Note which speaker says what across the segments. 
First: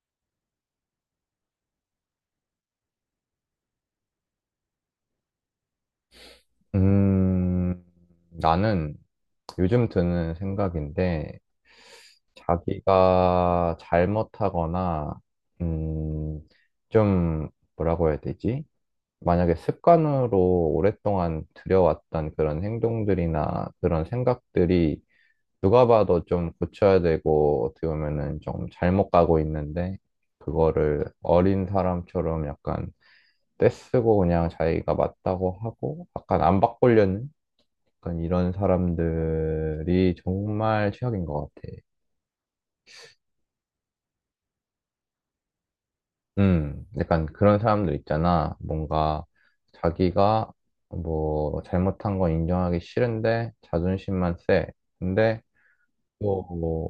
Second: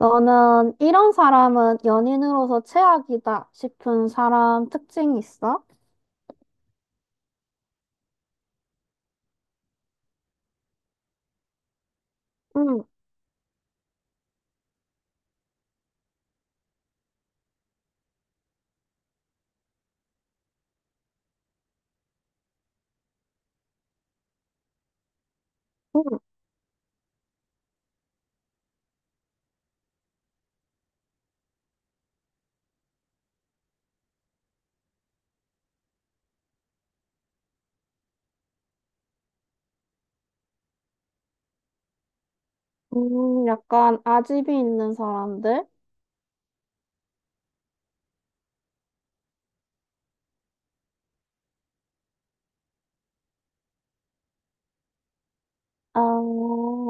Speaker 1: 너는 이런 사람은 연인으로서 최악이다 싶은 사람 특징 있어?
Speaker 2: 음, 나는 요즘 드는 생각인데,
Speaker 1: 응.
Speaker 2: 자기가 잘못하거나, 음, 좀, 뭐라고 해야 되지? 만약에 습관으로 오랫동안 들여왔던 그런 행동들이나 그런 생각들이 누가
Speaker 1: 응.
Speaker 2: 봐도 좀 고쳐야 되고, 어떻게 보면은 좀 잘못 가고 있는데, 그거를 어린 사람처럼 약간 떼쓰고 그냥 자기가 맞다고 하고, 약간 안 바꾸려는? 약간 이런 사람들이 정말 최악인 것 같아.
Speaker 1: 약간 아집이 있는 사람들?
Speaker 2: 약간 그런 사람들 있잖아. 뭔가 자기가 뭐 잘못한 건 인정하기 싫은데 자존심만 세. 근데
Speaker 1: 아.
Speaker 2: 또뭐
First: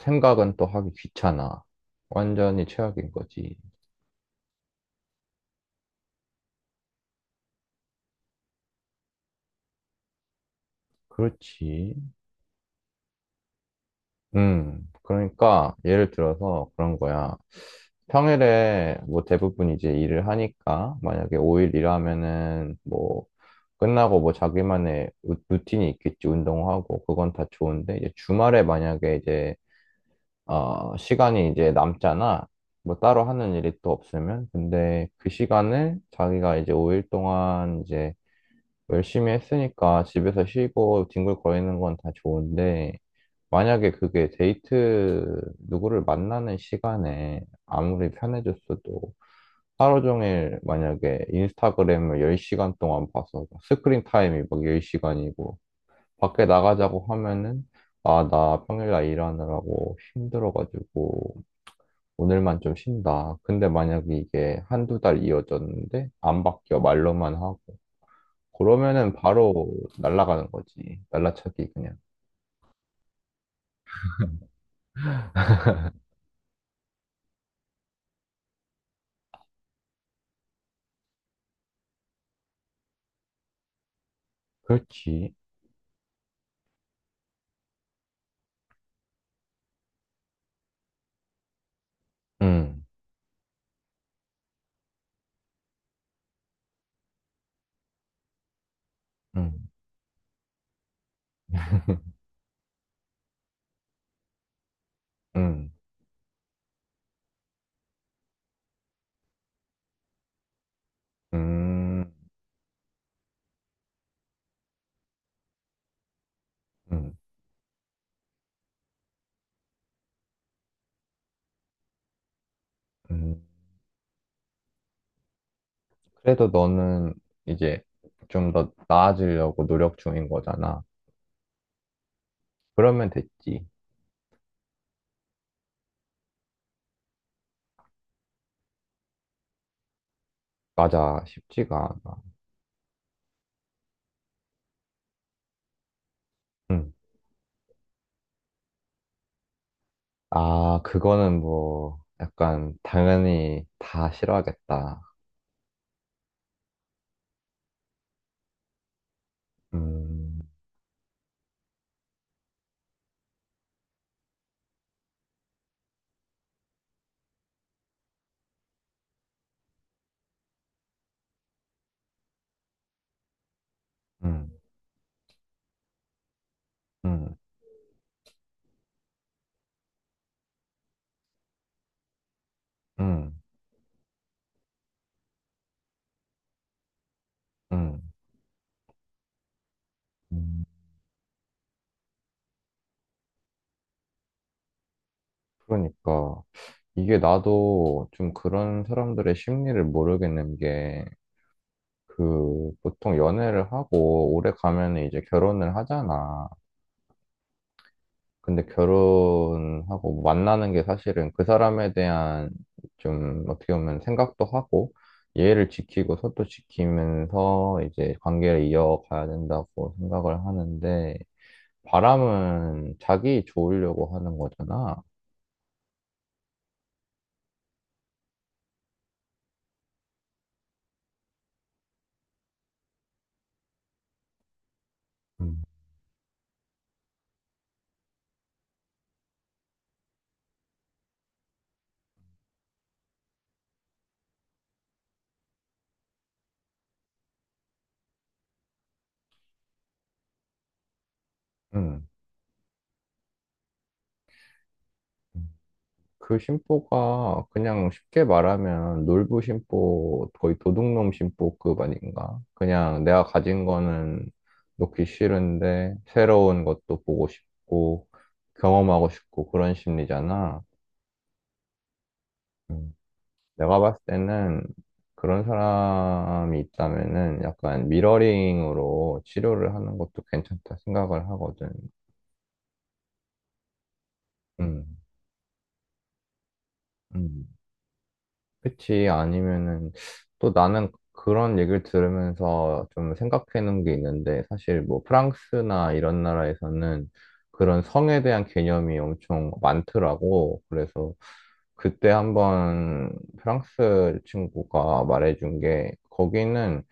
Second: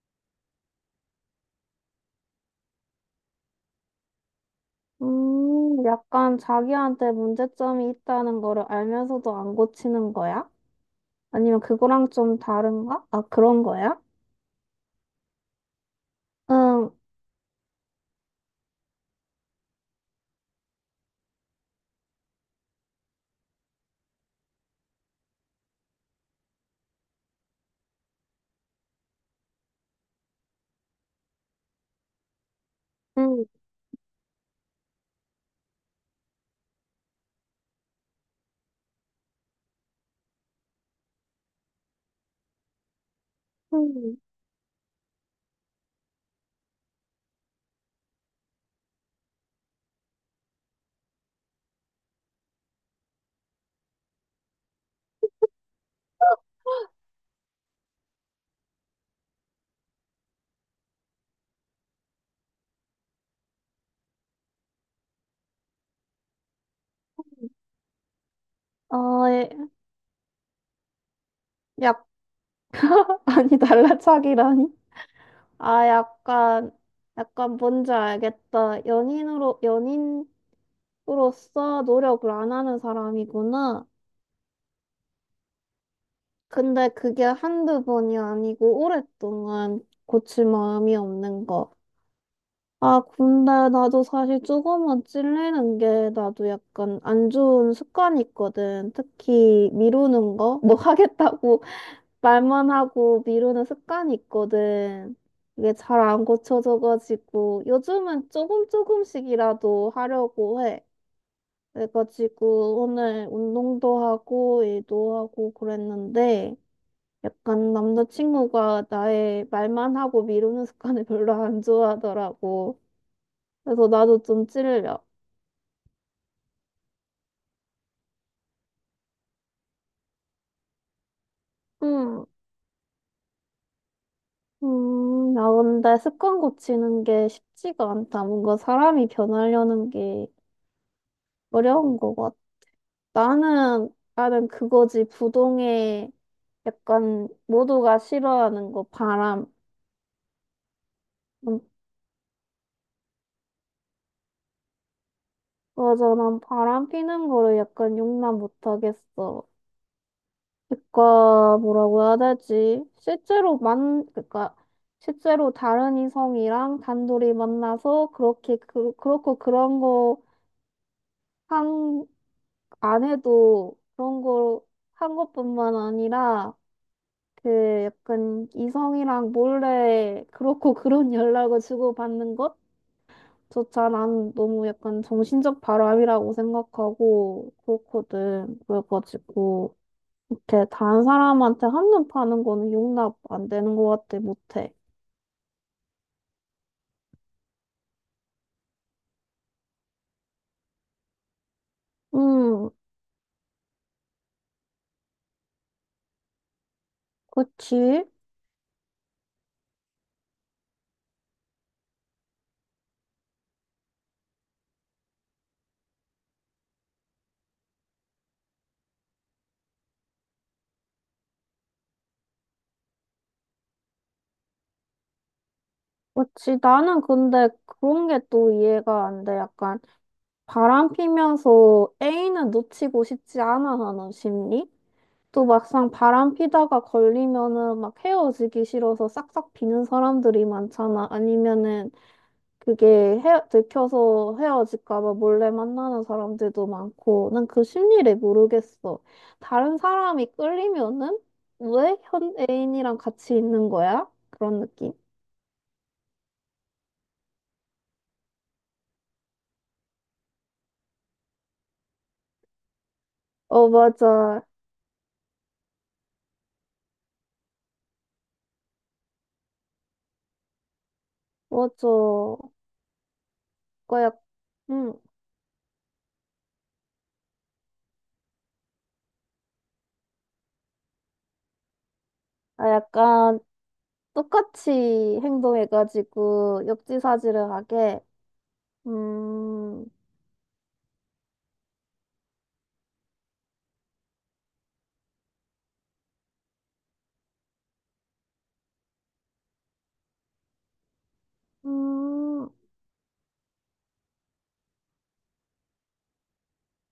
Speaker 2: 생각은 또 하기 귀찮아. 완전히 최악인 거지.
Speaker 1: 약간 자기한테 문제점이 있다는 거를 알면서도 안 고치는 거야? 아니면
Speaker 2: 그렇지.
Speaker 1: 그거랑 좀 다른가? 아, 그런 거야?
Speaker 2: 그러니까 예를 들어서
Speaker 1: 응.
Speaker 2: 그런 거야. 평일에 뭐 대부분 이제 일을 하니까 만약에 5일 일하면은 뭐 끝나고 뭐 자기만의 루틴이 있겠지, 운동하고, 그건 다 좋은데, 이제 주말에 만약에 이제, 시간이 이제 남잖아. 뭐 따로
Speaker 1: 응.
Speaker 2: 하는 일이 또 없으면. 근데 그 시간을 자기가 이제 5일 동안 이제 열심히 했으니까 집에서 쉬고 뒹굴거리는 건 다 좋은데, 만약에
Speaker 1: 응.
Speaker 2: 그게 데이트 누구를 만나는 시간에 아무리 편해졌어도 하루 종일 만약에 인스타그램을 10시간 동안 봐서 스크린 타임이 막 10시간이고 밖에 나가자고 하면은 아, 나 평일날 일하느라고 힘들어가지고 오늘만 좀 쉰다. 근데 만약에 이게 한두 달 이어졌는데 안 바뀌어 말로만 하고 그러면은
Speaker 1: 어. 예.
Speaker 2: 바로 날아가는 거지. 날라차기 그냥.
Speaker 1: 약, 아니, 달라차기라니? 아, 약간 뭔지 알겠다. 연인으로서 노력을 안 하는 사람이구나.
Speaker 2: 그렇지.
Speaker 1: 근데 그게 한두 번이 아니고 오랫동안 고칠 마음이 없는 거.
Speaker 2: 응,
Speaker 1: 아, 근데 나도 사실 조금만 찔리는 게 나도 약간 안 좋은 습관이 있거든.
Speaker 2: 응,
Speaker 1: 특히 미루는 거? 뭐
Speaker 2: 응,
Speaker 1: 하겠다고 말만 하고 미루는 습관이 있거든. 이게 잘 안 고쳐져가지고 요즘은 조금씩이라도 하려고 해.
Speaker 2: 음,
Speaker 1: 그래가지고 오늘 운동도 하고 일도 하고 그랬는데
Speaker 2: 음,
Speaker 1: 약간 남자친구가 나의 말만 하고 미루는 습관을 별로 안 좋아하더라고.
Speaker 2: 음.
Speaker 1: 그래서 나도 좀 찔려.
Speaker 2: 그래도 너는 이제 좀 더 나아지려고 노력 중인 거잖아.
Speaker 1: 음,
Speaker 2: 그러면 됐지.
Speaker 1: 나 근데 습관 고치는 게 쉽지가 않다. 뭔가 사람이 변하려는 게
Speaker 2: 맞아, 쉽지가
Speaker 1: 어려운 거
Speaker 2: 않아.
Speaker 1: 같아. 나는, 나는 그거지. 부동의
Speaker 2: 응.
Speaker 1: 약간 모두가 싫어하는 거, 바람.
Speaker 2: 아, 그거는
Speaker 1: 음,
Speaker 2: 뭐, 약간, 당연히 다 싫어하겠다.
Speaker 1: 맞아. 난 바람 피는 거를 약간 용납 못 하겠어.
Speaker 2: 음,
Speaker 1: 그니까, 뭐라고 해야 되지? 실제로 실제로 다른 이성이랑 단둘이 만나서 그렇게, 그렇고 그런 거 한, 안 해도 그런
Speaker 2: 음,
Speaker 1: 거 한 것뿐만 아니라
Speaker 2: 음,
Speaker 1: 그 약간 이성이랑 몰래 그렇고 그런 연락을 주고받는
Speaker 2: 음,
Speaker 1: 것조차 난 너무 약간 정신적 바람이라고 생각하고
Speaker 2: 음.
Speaker 1: 그렇거든. 그래가지고
Speaker 2: 음.
Speaker 1: 이렇게 다른 사람한테 한눈 파는 거는 용납 안 되는 것 같아. 못해.
Speaker 2: 그러니까, 이게 나도 좀 그런 사람들의 심리를 모르겠는 게,
Speaker 1: 음,
Speaker 2: 그, 보통 연애를 하고 오래 가면 이제 결혼을 하잖아.
Speaker 1: 그치.
Speaker 2: 근데 결혼하고 뭐 만나는 게 사실은 그 사람에 대한 좀 어떻게 보면 생각도 하고 예의를 지키고 서로 지키면서 이제 관계를 이어가야 된다고 생각을 하는데 바람은 자기 좋으려고 하는 거잖아.
Speaker 1: 그치. 나는 근데 그런 게 또 이해가 안 돼. 약간 바람 피면서 애인은 놓치고 싶지 않아 하는 심리? 또
Speaker 2: 음.
Speaker 1: 막상 바람 피다가 걸리면은 막 헤어지기 싫어서 싹싹 비는 사람들이 많잖아. 아니면은 그게 들켜서 헤어질까 봐 몰래 만나는 사람들도 많고. 난 그 심리를 모르겠어. 다른 사람이 끌리면은 왜 현 애인이랑 같이 있는 거야? 그런 느낌?
Speaker 2: 음. 그 심보가 그냥 쉽게 말하면 놀부 심보, 거의 도둑놈 심보급 아닌가? 그냥 내가 가진
Speaker 1: 어,
Speaker 2: 거는
Speaker 1: 맞아.
Speaker 2: 놓기 싫은데 새로운 것도 보고 싶고 경험하고 싶고 그런 심리잖아.
Speaker 1: 맞아.
Speaker 2: 음. 내가 봤을
Speaker 1: 그거 약,
Speaker 2: 때는
Speaker 1: 음,
Speaker 2: 그런 사람이 있다면은 약간 미러링으로 치료를 하는 것도 괜찮다 생각을 하거든.
Speaker 1: 아, 약간 똑같이
Speaker 2: 음.
Speaker 1: 행동해가지고
Speaker 2: 음.
Speaker 1: 역지사지를 하게.
Speaker 2: 그치.
Speaker 1: 음.
Speaker 2: 아니면은 또 나는 그런 얘기를 들으면서 좀 생각해 놓은 게 있는데 사실 뭐 프랑스나 이런 나라에서는 그런 성에 대한 개념이 엄청 많더라고. 그래서 그때
Speaker 1: 음.
Speaker 2: 한번 프랑스 친구가 말해준 게 거기는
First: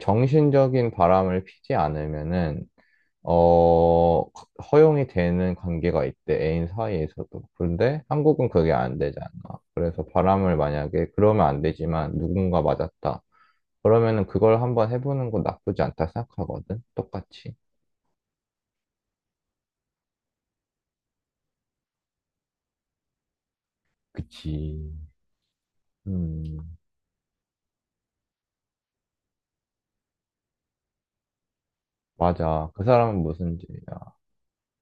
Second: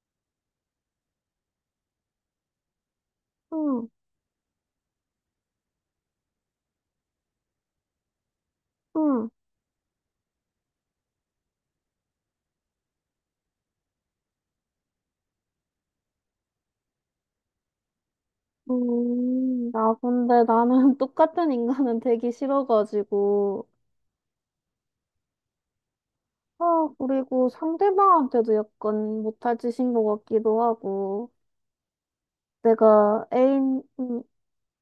Speaker 2: 정신적인 바람을 피지 않으면은
Speaker 1: 음.
Speaker 2: 어, 허용이 되는 관계가 있대, 애인 사이에서도. 그런데 한국은 그게 안 되잖아.
Speaker 1: 음.
Speaker 2: 그래서 바람을 만약에, 그러면 안 되지만 누군가 맞았다. 그러면은 그걸 한번 해보는 건 나쁘지 않다 생각하거든? 똑같이.
Speaker 1: 음. 나 근데 나는 똑같은 인간은 되기 싫어가지고.
Speaker 2: 그치. 음,
Speaker 1: 아, 그리고 상대방한테도 약간 못할 짓인 것 같기도 하고.
Speaker 2: 맞아. 그 사람은
Speaker 1: 내가
Speaker 2: 무슨
Speaker 1: 애인,
Speaker 2: 죄야.
Speaker 1: 음,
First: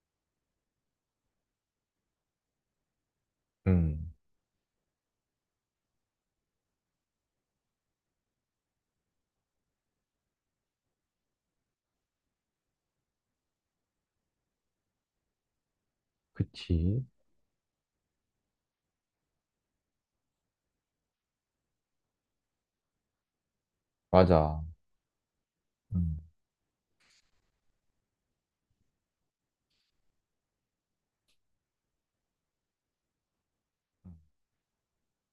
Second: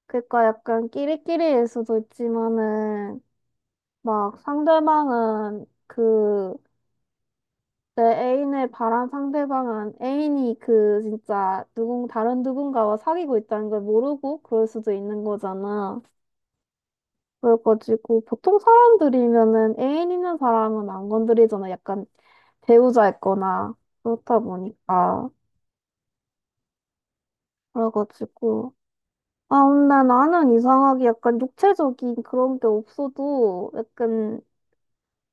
Speaker 1: 그러니까 약간 끼리끼리일 수도 있지만은,
Speaker 2: 음,
Speaker 1: 막 상대방은 내 애인을 바란 상대방은 애인이 그 진짜 다른 누군가와 사귀고 있다는 걸 모르고 그럴 수도 있는 거잖아.
Speaker 2: 그치.
Speaker 1: 그래가지고 보통 사람들이면은 애인 있는 사람은 안 건드리잖아. 약간 배우자였거나 그렇다
Speaker 2: 맞아.
Speaker 1: 보니까.
Speaker 2: 음,
Speaker 1: 그래가지고. 아, 근데 나는 이상하게 약간 육체적인 그런 게 없어도 약간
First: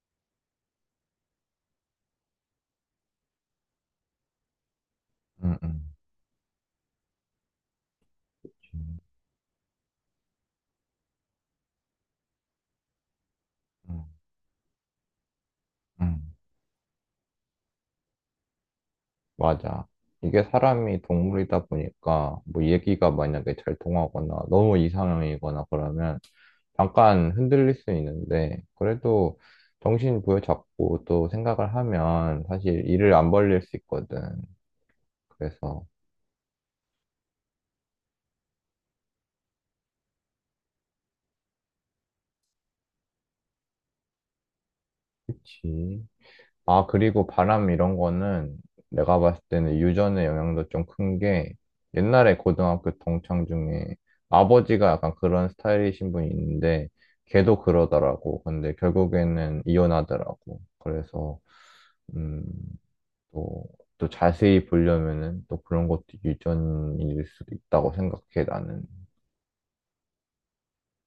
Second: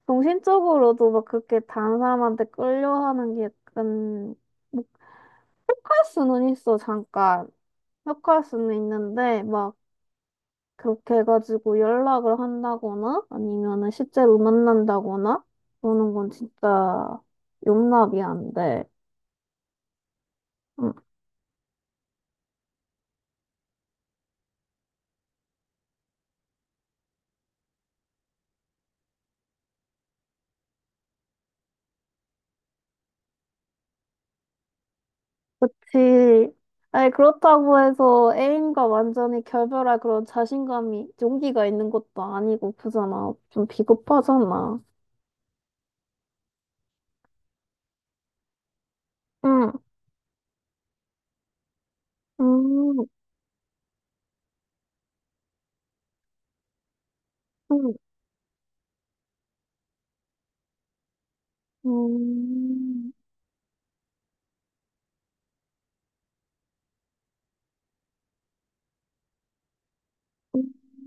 Speaker 1: 정신적으로도 막 그렇게 다른 사람한테 끌려하는 게 약간 못
Speaker 2: 음, 음.
Speaker 1: 갈 수는 있어, 잠깐. 못 갈 수는 있는데, 막 그렇게 해가지고 연락을 한다거나 아니면은
Speaker 2: 음,
Speaker 1: 실제로 만난다거나 그러는 건
Speaker 2: 음.
Speaker 1: 진짜 용납이 안 돼.
Speaker 2: 맞아. 이게
Speaker 1: 음,
Speaker 2: 사람이 동물이다 보니까 뭐 얘기가 만약에 잘 통하거나 너무 이상형이거나 그러면 잠깐 흔들릴 수 있는데 그래도 정신 부여잡고 또 생각을 하면 사실 일을 안 벌릴 수 있거든. 그래서
Speaker 1: 그치. 아니, 그렇다고 해서 애인과 완전히 결별할 그런 자신감이, 용기가 있는 것도 아니고, 그잖아. 좀 비겁하잖아.
Speaker 2: 그치. 아, 그리고 바람 이런 거는 내가 봤을
Speaker 1: 응.
Speaker 2: 때는 유전의 영향도 좀 큰 게 옛날에 고등학교
Speaker 1: 음.
Speaker 2: 동창 중에 아버지가 약간 그런 스타일이신 분이 있는데 걔도
Speaker 1: 음.
Speaker 2: 그러더라고. 근데 결국에는 이혼하더라고. 그래서, 음,
Speaker 1: 음.
Speaker 2: 또, 또 자세히 보려면은 또 그런 것도 유전일 수도 있다고 생각해, 나는.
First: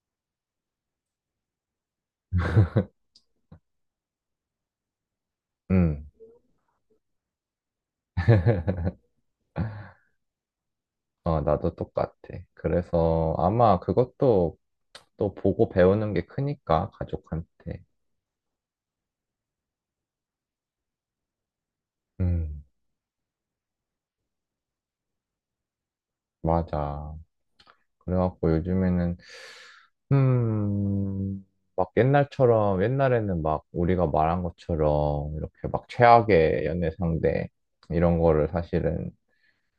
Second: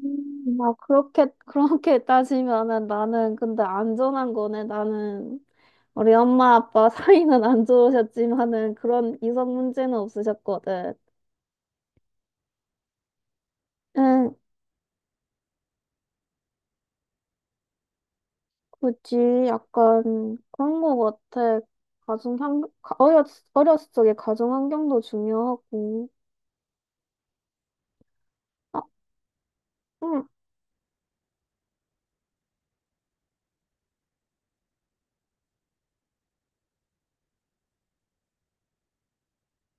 Speaker 1: 음. 막 그렇게 따지면은 나는 근데 안전한 거네, 나는.
Speaker 2: 음,
Speaker 1: 우리 엄마 아빠 사이는 안 좋으셨지만은 그런 이성 문제는 없으셨거든.
Speaker 2: 나도 똑같아. 그래서 아마
Speaker 1: 응,
Speaker 2: 그것도 또 보고 배우는 게 크니까, 가족한테.
Speaker 1: 그치. 약간 그런 거 같아. 가정
Speaker 2: 음,
Speaker 1: 환경, 어렸을 적에 가정 환경도 중요하고.
Speaker 2: 맞아. 그래갖고
Speaker 1: 아,
Speaker 2: 요즘에는,
Speaker 1: 응.
Speaker 2: 음, 막 옛날처럼, 옛날에는 막 우리가 말한 것처럼 이렇게 막 최악의 연애 상대, 이런 거를 사실은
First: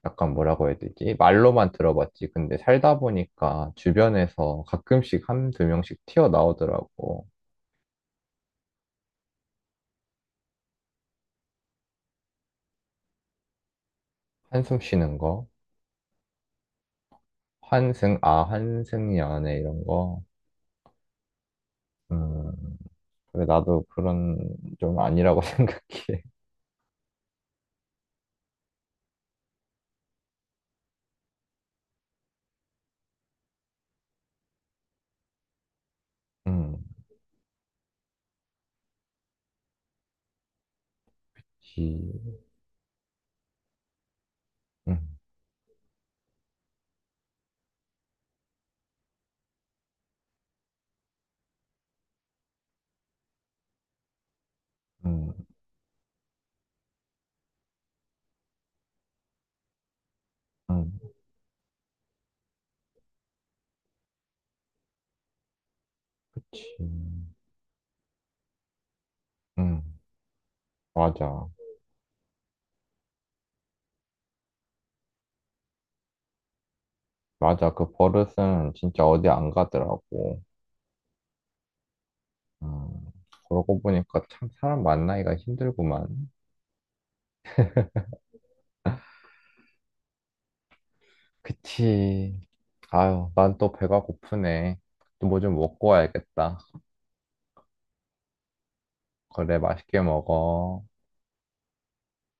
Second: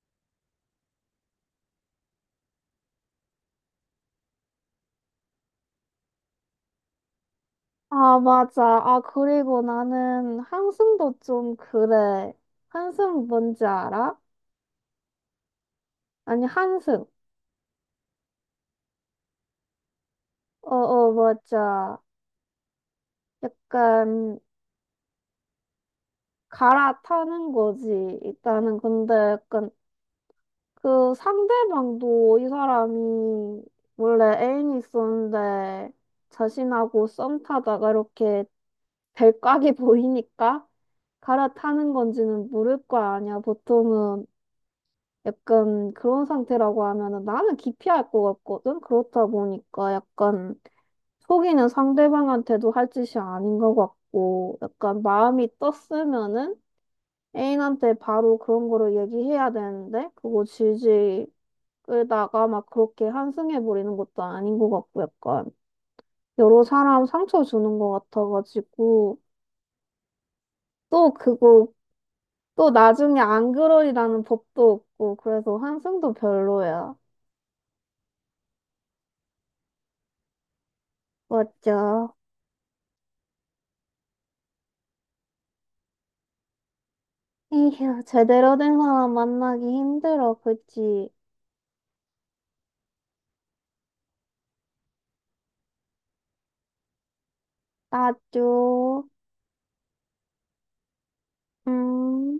Speaker 2: 약간 뭐라고 해야 되지? 말로만 들어봤지. 근데 살다 보니까 주변에서 가끔씩 한 두 명씩 튀어나오더라고.
Speaker 1: 아, 맞아. 아, 그리고 나는 한숨도 좀 그래. 한숨 뭔지 알아?
Speaker 2: 한숨 쉬는 거.
Speaker 1: 아니, 한숨.
Speaker 2: 환승 연애 이런 거.
Speaker 1: 어, 어, 맞아.
Speaker 2: 음, 그래, 나도 그런
Speaker 1: 약간
Speaker 2: 좀 아니라고 생각해.
Speaker 1: 갈아타는 거지. 일단은 근데 약간 그 상대방도 이 사람이 원래 애인이 있었는데
Speaker 2: 음.
Speaker 1: 자신하고 썸 타다가 이렇게 별각이 보이니까 갈아타는
Speaker 2: 그치.
Speaker 1: 건지는 모를 거 아니야. 보통은
Speaker 2: 음,
Speaker 1: 약간 그런 상태라고 하면은 나는 기피할 것 같거든. 그렇다 보니까 약간 속이는 상대방한테도 할 짓이 아닌 것 같고 약간
Speaker 2: 음,
Speaker 1: 마음이 떴으면은 애인한테 바로 그런 거를 얘기해야 되는데 그거
Speaker 2: 음,
Speaker 1: 질질 끌다가 막 그렇게 한승해 버리는 것도 아닌 것 같고 약간 여러
Speaker 2: 그치.
Speaker 1: 사람 상처 주는 것 같아가지고
Speaker 2: 음,
Speaker 1: 또
Speaker 2: 맞아.
Speaker 1: 그거 또 나중에 안 그러리라는 법도 없고 그래서 한승도 별로야.
Speaker 2: 맞아. 그 버릇은 진짜 어디 안 가더라고.
Speaker 1: 맞죠?
Speaker 2: 음, 그러고 보니까 참 사람 만나기가 힘들구만.
Speaker 1: 에휴, 제대로 된 사람 만나기 힘들어 그치?
Speaker 2: 그치. 아유, 난 또 배가 고프네. 또 뭐 좀 먹고 와야겠다.
Speaker 1: 맞죠?
Speaker 2: 그래, 맛있게 먹어.
Speaker 1: 음.